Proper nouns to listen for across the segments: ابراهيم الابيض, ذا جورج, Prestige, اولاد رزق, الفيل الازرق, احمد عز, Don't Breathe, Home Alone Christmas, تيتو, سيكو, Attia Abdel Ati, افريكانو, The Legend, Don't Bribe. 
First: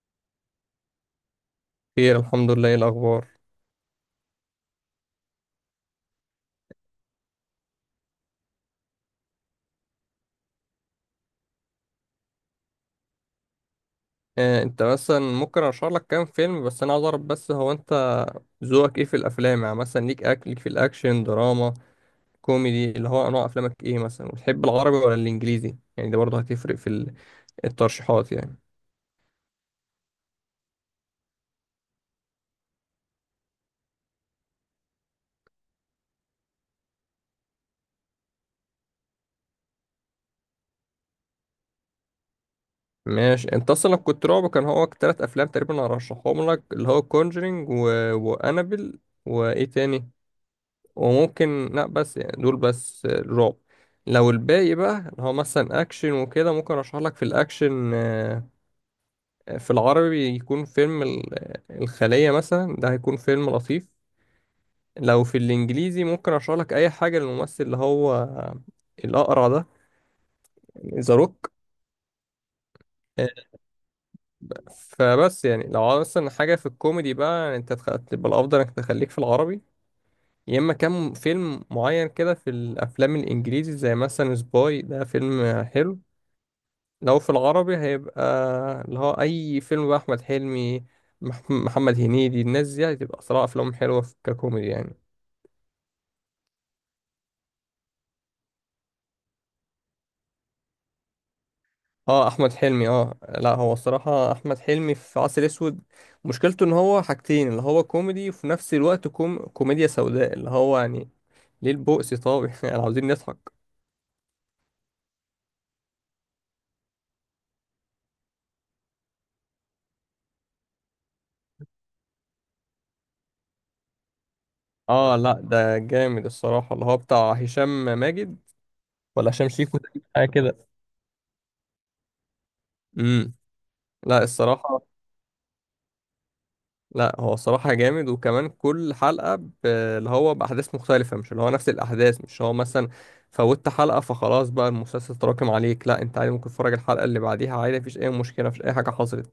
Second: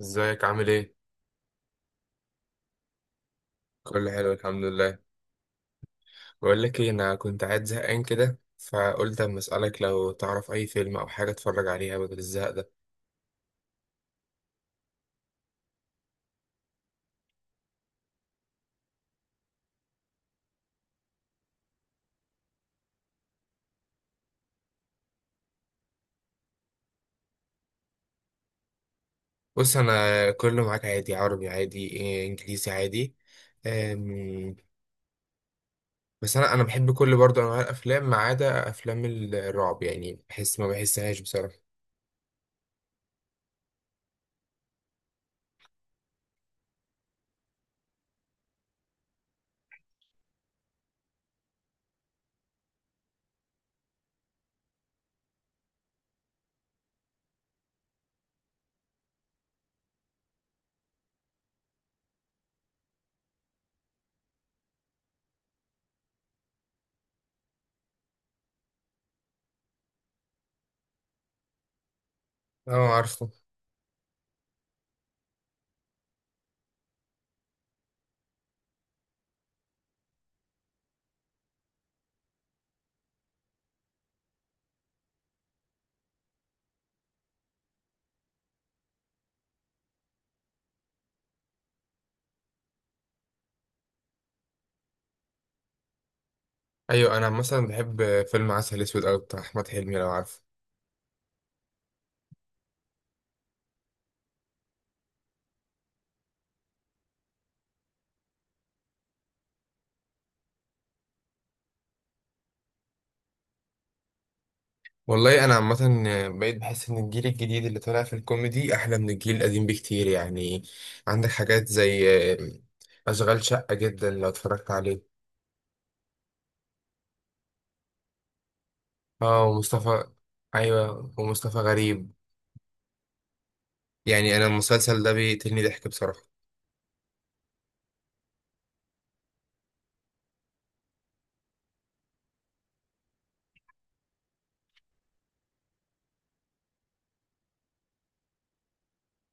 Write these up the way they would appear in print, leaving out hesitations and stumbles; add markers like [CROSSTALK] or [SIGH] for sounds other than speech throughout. ازيك عامل ايه؟ خير، الحمد لله. ايه الاخبار؟ كله حلو الحمد لله. بقول لك ايه، انا كنت قاعد زهقان كده فقلت اما اسالك لو تعرف اي فيلم او حاجه اتفرج عليها بدل الزهق ده. انت مثلا ممكن ارشح لك كام فيلم، بس انا عايز اعرف، بس هو انت ذوقك ايه في الافلام؟ يعني مثلا ليك اكل، ليك في الاكشن، دراما، كوميدي، اللي هو انواع افلامك ايه مثلا؟ وتحب العربي ولا الانجليزي؟ يعني ده برضه هتفرق في الترشيحات يعني. بص، انا كله معاك عادي، عربي عادي إيه، انجليزي عادي. أم، بس انا بحب كل برضه انواع الافلام ما عدا افلام الرعب، يعني بحس ما بحسهاش بصراحه. ماشي، انت اصلا لو كنت رعب، كان هو ثلاث افلام تقريبا هرشحهم لك، اللي هو كونجرينج وانابل، وايه تاني، وممكن. لا بس يعني دول بس الرعب. لو الباقي بقى اللي هو مثلا اكشن وكده، ممكن ارشح لك في الاكشن، في العربي يكون فيلم الخلية مثلا، ده هيكون فيلم لطيف. لو في الانجليزي، ممكن ارشح لك اي حاجة للممثل اللي هو الاقرع ده، ذا روك. اه، عارفه. فبس يعني لو عاوز مثلا حاجة في الكوميدي بقى، يعني انت تبقى الافضل انك تخليك في العربي، يا اما كام فيلم معين كده في الافلام الانجليزي، زي مثلا سباي، ده فيلم حلو. لو في العربي، هيبقى اللي هو أي فيلم بقى أحمد حلمي، محمد هنيدي، الناس دي هتبقى صراحة أفلام حلوة ككوميدي يعني. ايوه، انا مثلا بحب فيلم عسل اسود أوي بتاع احمد حلمي لو عارفه. اه أحمد حلمي، اه لا، هو الصراحة أحمد حلمي في عسل أسود مشكلته إن هو حاجتين، اللي هو كوميدي وفي نفس الوقت كوميديا سوداء، اللي هو يعني ليه البؤس؟ طب [LAUGHS] يعني عاوزين نضحك. والله انا عامه بقيت بحس ان الجيل الجديد اللي طالع في الكوميدي احلى من الجيل القديم بكتير يعني. عندك حاجات زي اشغال شقه، جدا لو اتفرجت عليه. اه لا، ده جامد الصراحة، اللي هو بتاع هشام ماجد ولا اه، هشام شيكو ده، ومصطفى. حاجة كده. ايوه، ومصطفى غريب. امم لا يعني انا الصراحة. المسلسل ده بيقتلني ضحك بصراحه. لا، هو الصراحة جامد، وكمان كل حلقة اللي هو بأحداث مختلفة، مش اللي هو نفس الأحداث، مش هو مثلا فوتت حلقة فخلاص بقى المسلسل تراكم عليك، لا، أنت عادي ممكن تتفرج الحلقة اللي بعديها عادي، مفيش أي مشكلة، مفيش أي حاجة حصلت.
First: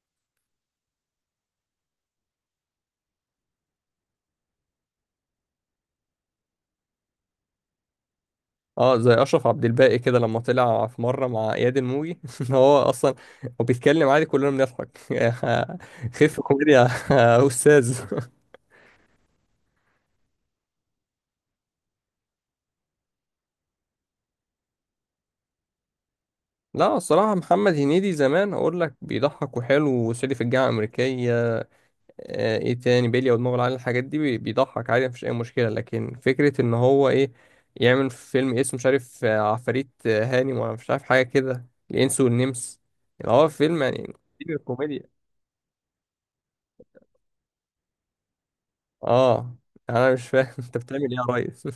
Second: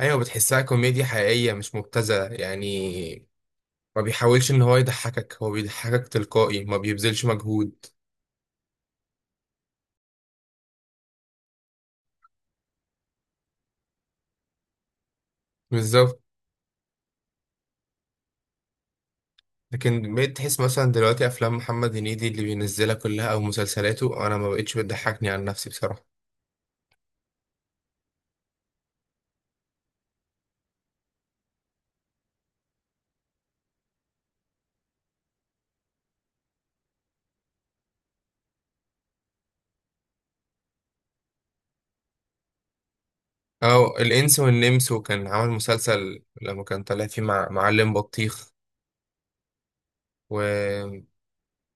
ايوه، بتحسها كوميديا حقيقيه مش مبتذله يعني، ما بيحاولش ان هو يضحكك، هو بيضحكك تلقائي، ما بيبذلش مجهود. اه، زي أشرف عبد الباقي كده لما طلع في مرة مع إياد الموجي [LAUGHS] إن هو أصلا هو بيتكلم عادي كلنا بنضحك. [LAUGHS] بالظبط. خف كوميديا يا أستاذ. لكن بقيت تحس مثلا دلوقتي افلام محمد هنيدي اللي بينزلها كلها او مسلسلاته، انا ما بقتش بتضحكني عن نفسي بصراحه. لا الصراحة، محمد هنيدي زمان أقول لك بيضحك وحلو، وصعيدي في الجامعة الأمريكية، ايه تاني بيليا ودماغه العالي، الحاجات دي بيضحك عادي، مفيش اي مشكله، لكن فكره ان هو ايه، يعمل فيلم اسمه مش عارف عفاريت، هاني، ولا مش عارف حاجه كده، الانس والنمس، يعني هو فيلم او يعني الانس فيلم والنمس، الكوميديا. وكان عامل مسلسل لما كان طالع فيه مع معلم بطيخ اه انا مش و... فاهم، [LAUGHS] انت بتعمل ايه يا ريس؟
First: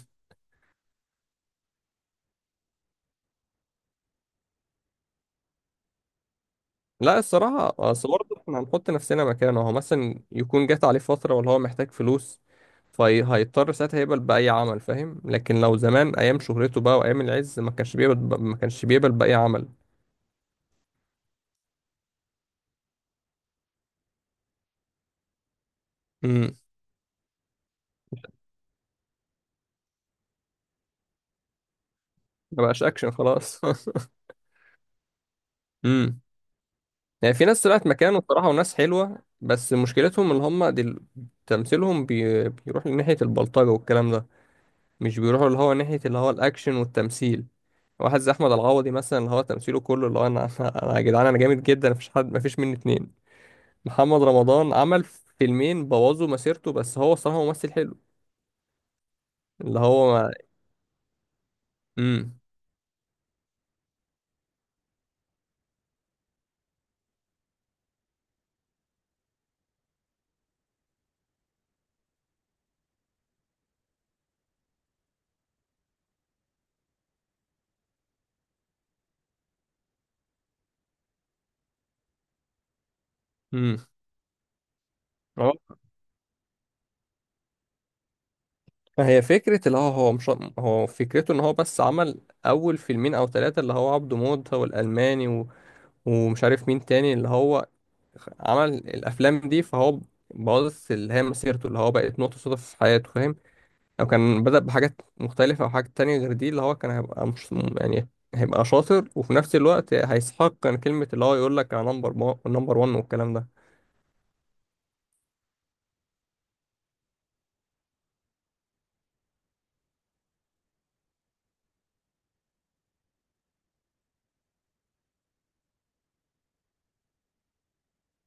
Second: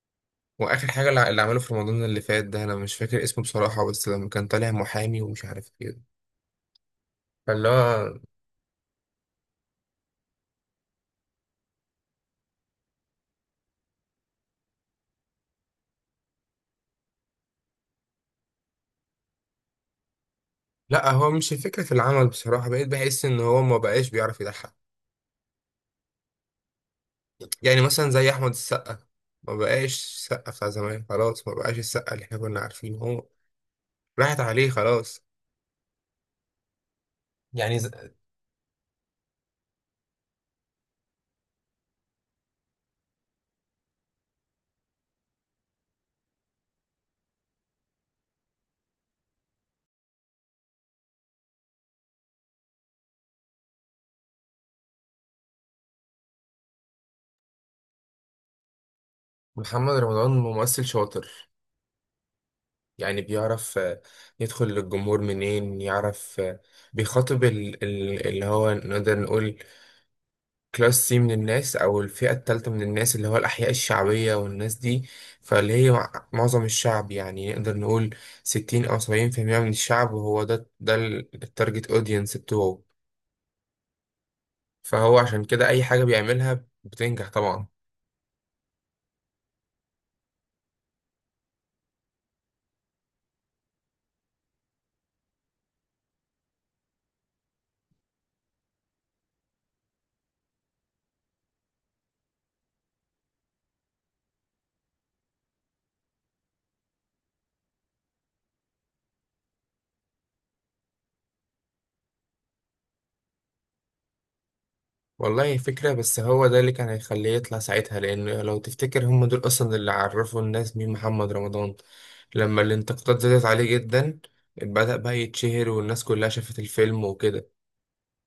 واخر حاجه اللي عمله في رمضان اللي فات ده انا مش فاكر اسمه بصراحه، بس لما كان طالع محامي ومش عارف ايه. [LAUGHS] لا فاللي الصراحه، اصل هو برضه احنا هنحط نفسنا مكانه، هو مثلا يكون جات عليه فتره، ولا هو محتاج فلوس، فهيضطر ساعتها يقبل بأي عمل، فاهم. لكن لو زمان أيام شهرته بقى وأيام العز، ما كانش بيقبل، ما كانش بيقبل بأي عمل. لا، هو مش الفكره في العمل بصراحه، بقيت بحس ان هو ما بقاش بيعرف يضحك. يعني مثلا زي احمد السقا، ما بقاش السقا بتاع زمان، خلاص ما بقاش السقا اللي احنا كنا ما بقاش عارفينه اكشن هو. خلاص. [LAUGHS] راحت عليه خلاص. امم يعني في ناس يعني طلعت ز- مكانه بصراحه، وناس حلوه، بس مشكلتهم اللي هم تمثيلهم بيروح لناحيه البلطجه والكلام ده، مش بيروحوا اللي هو ناحيه اللي هو الاكشن والتمثيل. واحد زي احمد العوضي مثلا، اللي هو تمثيله كله اللي هو انا، [LAUGHS] انا يا جدعان، انا جامد جدا، مفيش حد، مفيش مني اتنين. محمد رمضان عمل فيلمين بوظوا مسيرته، بس هو الصراحه ممثل حلو. اللي محمد هو رمضان ممثل شاطر، امم يعني بيعرف يدخل للجمهور منين، يعرف بيخاطب اللي هو نقدر نقول كلاس سي من الناس، او الفئة التالتة من الناس، اللي هو الأحياء الشعبية والناس دي. فاللي هي معظم الشعب، يعني نقدر نقول 60 أو 70% من الشعب، وهو ده التارجت اودينس بتوعه. امم فهو عشان كده أي حاجة بيعملها بتنجح طبعا. ما هي فكرة اللي هو مش، هو فكرته ان هو بس عمل اول فيلمين او ثلاثة اللي هو عبده موتة والالماني ومش عارف مين تاني اللي هو عمل الافلام دي، فهو باظت اللي هي مسيرته، اللي هو بقت نقطة صدف في حياته، فاهم. لو كان بدأ بحاجات مختلفة او حاجات تانية غير دي، اللي هو كان هيبقى مش يعني، هيبقى شاطر وفي نفس الوقت هيستحق كان كلمة اللي هو يقول لك انا نمبر 1 والكلام ده. والله فكرة، بس هو ده اللي كان هيخليه يطلع ساعتها، لأن لو تفتكر هم دول أصلا اللي عرفوا الناس مين محمد رمضان. لما الانتقادات زادت عليه جدا بدأ بقى يتشهر، والناس كلها شافت الفيلم وكده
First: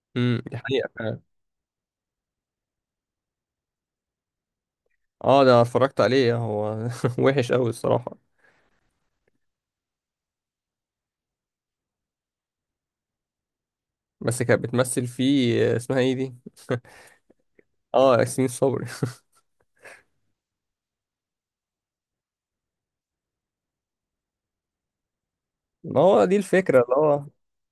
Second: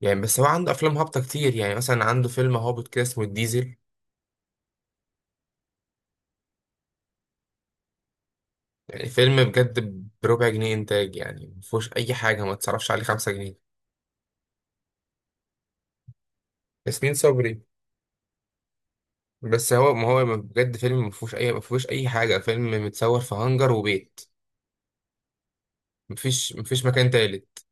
يعني. بس هو دي عنده حقيقة أفلام هابطة فعلا. كتير، يعني مثلا عنده فيلم هابط كده اسمه الديزل. اه ده أنا اتفرجت عليه، هو [LAUGHS] وحش قوي الصراحة. يعني فيلم بجد بربع جنيه إنتاج، يعني مفهوش أي حاجة، ما تصرفش عليه 5 جنيه. بس كانت بتمثل فيه اسمها ايه دي؟ ياسمين صبري. اه ياسمين صبري. [LAUGHS] بس هو ما هو بجد فيلم مفهوش أي مفهوش أي حاجة، فيلم متصور في هانجر وبيت، ما هو دي مفيش الفكرة، مفيش اللي مكان هو تالت.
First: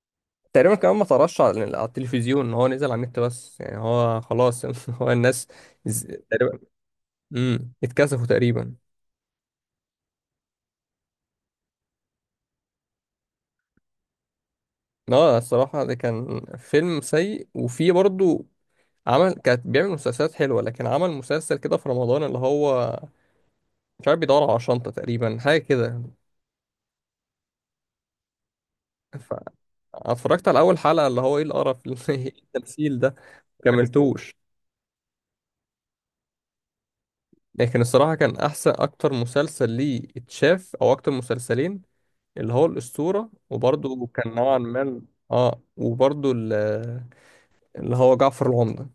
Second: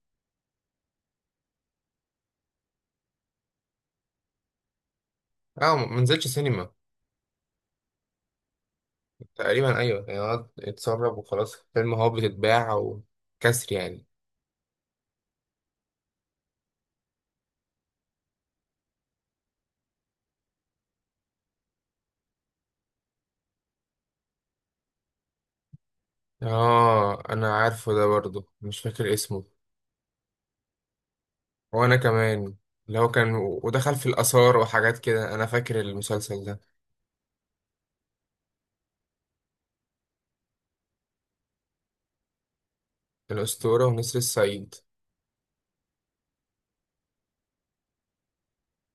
تقريبا كمان ما طرش على التلفزيون، هو نزل على النت بس يعني، هو خلاص [LAUGHS] هو الناس اه ما نزلتش تقريبا. سينما. اتكسفوا تقريبا. تقريبا ايوه، يعني قعد اتسرب وخلاص، فيلم هو بتتباع وكسر يعني. اه الصراحة، ده كان فيلم سيء، وفيه برضه عمل، كانت بيعمل مسلسلات حلوة، لكن عمل مسلسل كده في رمضان اللي هو مش عارف بيدور على شنطة تقريبا، حاجة كده، اه، انا عارفه ده، برضو مش فاكر ف- اسمه. اتفرجت على أول حلقة اللي هو ايه وانا القرف، [LAUGHS] ايه كمان، اللي التمثيل هو ده، كان ودخل في مكملتوش. الاثار وحاجات كده، انا فاكر المسلسل ده. لكن الصراحة كان أحسن أكتر مسلسل ليه اتشاف، أو أكتر مسلسلين، اللي هو الأسطورة، الاسطوره وبرضه ونسر كان نوعا الصعيد، ما. اه وبرضه اللي هو جعفر العمدة.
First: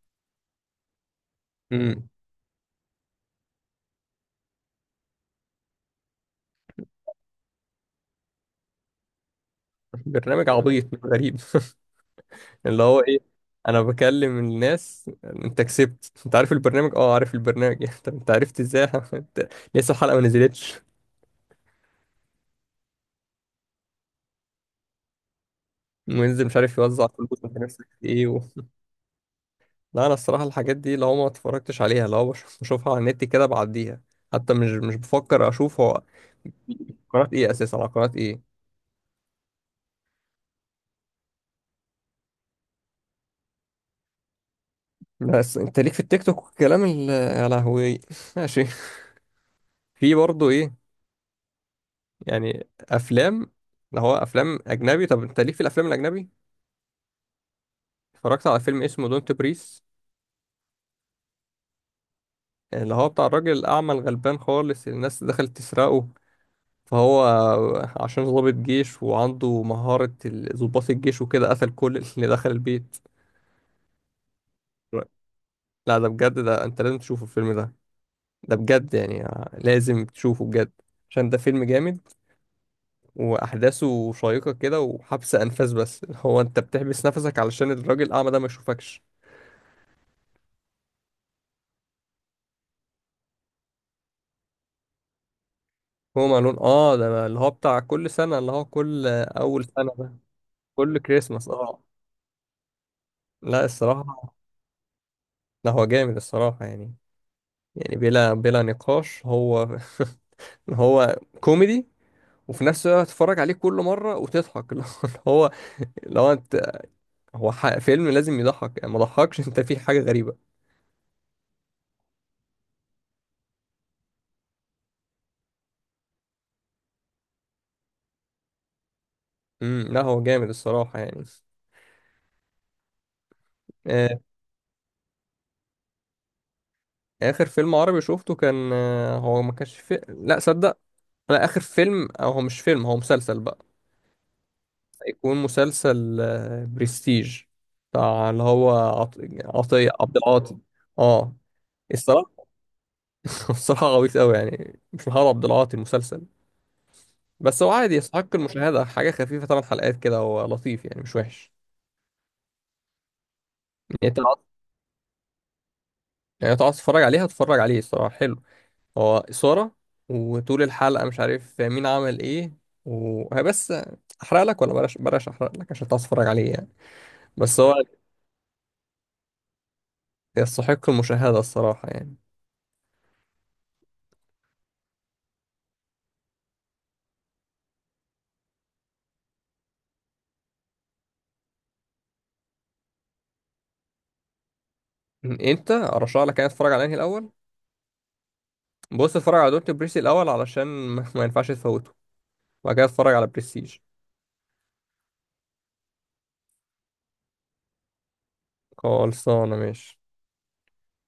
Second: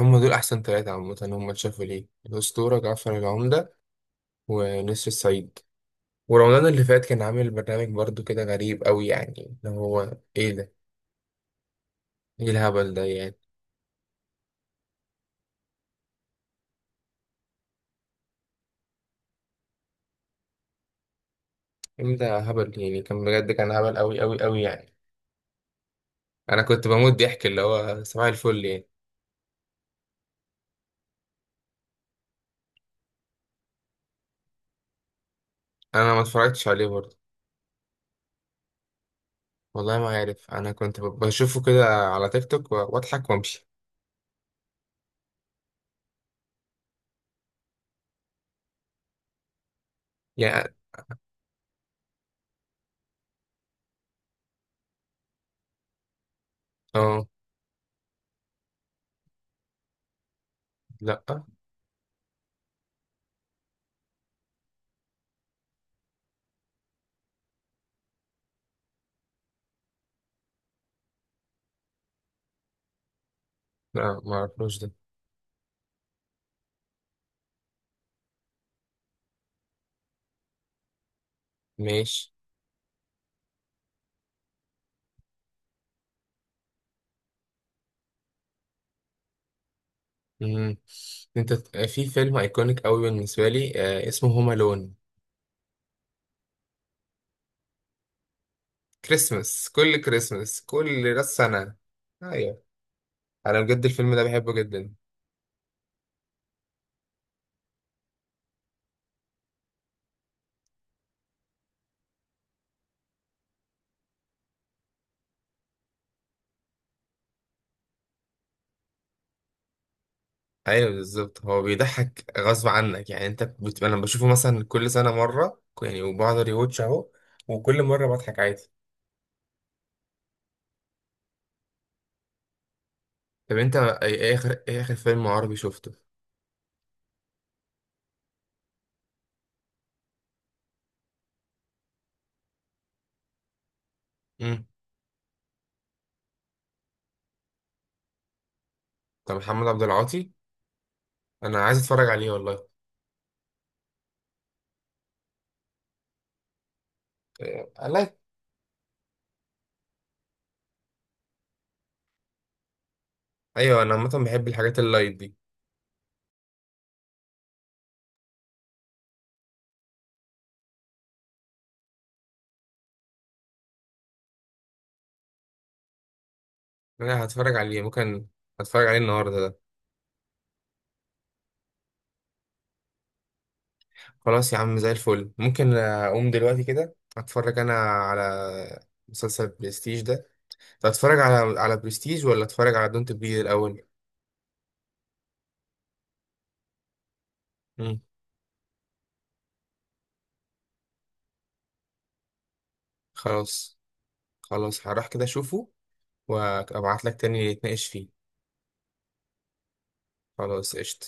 هم دول احسن ثلاثه عامه هم اتشافوا ليه، امم. الاسطوره، جعفر العمده، ونسر الصعيد. ورمضان اللي فات كان عامل برنامج برضو كده غريب قوي، يعني اللي هو برنامج ايه ده، عبيط غريب. ايه [LAUGHS] اللي الهبل هو ده إيه، يعني. أنا بكلم الناس أنت كسبت، أنت عارف البرنامج؟ اه عارف البرنامج. [LAUGHS] أنت عرفت إزاي؟ [LAUGHS] أنت لسه الحلقة ما نزلتش. الفيلم ده هبل يعني، كان بجد كان هبل أوي أوي أوي يعني. وينزل مش أنا عارف كنت يوزع بموت فلوس، ضحك، أنت اللي نفسك هو في صباح إيه؟ الفل يعني. لا انا الصراحه الحاجات دي لو ما اتفرجتش عليها، لو بشوفها على النت كده بعديها، حتى مش بفكر اشوف. هو أنا ما اتفرجتش عليه برضه. قناه ايه اساسا، على قناه ايه؟ والله ما عارف، أنا كنت بشوفه كده على تيك توك وأضحك وأمشي بس انت ليك في التيك توك والكلام يا لهوي. [LAUGHS] ماشي. في برضه ايه، يعني. يعني افلام، اللي هو افلام اجنبي؟ طب انت ليك في الافلام الاجنبي؟ أه. اتفرجت على فيلم اسمه دونت بريس، لأ اللي هو بتاع الراجل الاعمى الغلبان خالص، اللي الناس دخلت تسرقه، فهو عشان ضابط جيش وعنده مهارة ضباط الجيش وكده، قتل كل اللي دخل البيت. لأ، ما أعرفوش ده. لا ده بجد، ده انت لازم تشوفه الفيلم ده، ده بجد يعني، لازم تشوفه بجد، عشان ده فيلم جامد، ماشي. واحداثه شيقة كده وحبس انفاس، بس [LAUGHS] هو انت بتحبس نفسك علشان الراجل الاعمى ده ما يشوفكش. مم. في فيلم أيكونيك أوي بالنسبة لي آه اسمه هوم ألون. هو معلون، اه ده اللي هو بتاع كل سنة، اللي هو كل اول كريسماس، سنة كل ده، كريسماس، كل كل راس كريسماس، سنة. اه. أيوه. أنا لا بجد الفيلم ده الصراحة، بحبه جدا. لا هو جامد الصراحة، يعني بلا نقاش. هو [LAUGHS] هو كوميدي وفي نفس الوقت تتفرج عليه كل مرة وتضحك. [LAUGHS] اللي هو لو انت، هو فيلم لازم يضحك، يعني ما ضحكش، [LAUGHS] انت فيه حاجة غريبة. ايوه بالظبط، هو بيضحك غصب عنك يعني. انا بشوفه مثلا كل سنه مره يعني، وبقعد ريواتش اهو، وكل مره بضحك عادي. لا هو جامد الصراحة يعني. طب انت ايه، آه، إيه اخر ايه اخر فيلم عربي شفته؟ آخر فيلم عربي شفته كان، هو ما كانش لا صدق، لا آخر فيلم، أو هو مش فيلم، هو مسلسل بقى، امم. يكون مسلسل برستيج، بتاع اللي هو عط... طب محمد عبد عطية عبد العاطي، العاطي. اه انا عايز اتفرج عليه الصراحة. والله. [LAUGHS] الصراحة غويط أوي، يعني مش محمد عبد العاطي المسلسل، بس هو إيه، عادي لايت. يستحق المشاهدة، حاجة خفيفة، ثمان حلقات كده، هو لطيف يعني، مش وحش. ايوه انا يعني عامه تقعد، بحب الحاجات اللايت دي. يعني تقعد تتفرج عليها، تتفرج عليه الصراحة حلو، هو إثارة، وطول الحلقة مش عارف مين عمل إيه، وهي بس. أحرق لك ولا بلاش، بلاش أحرق لك عشان تعرف تتفرج عليه يعني، انا هتفرج بس هو عليه ممكن، هتفرج عليه النهارده ده. يستحق المشاهدة الصراحة يعني. خلاص يا عم، زي الفل، ممكن اقوم دلوقتي كده اتفرج انا على مسلسل برستيج ده. طب اتفرج على برستيج ولا اتفرج على دونت بريد الاول؟ أنت أرشح لك يعني تتفرج على أنهي الأول؟ مم. بص، اتفرج على دونت بريسي الأول علشان ما ينفعش تفوته، وبعد كده اتفرج على بريستيج. خلاص. خلاص هروح كده اشوفه وابعت لك تاني نتناقش فيه. خلصانة ماشي. خلاص قشطة.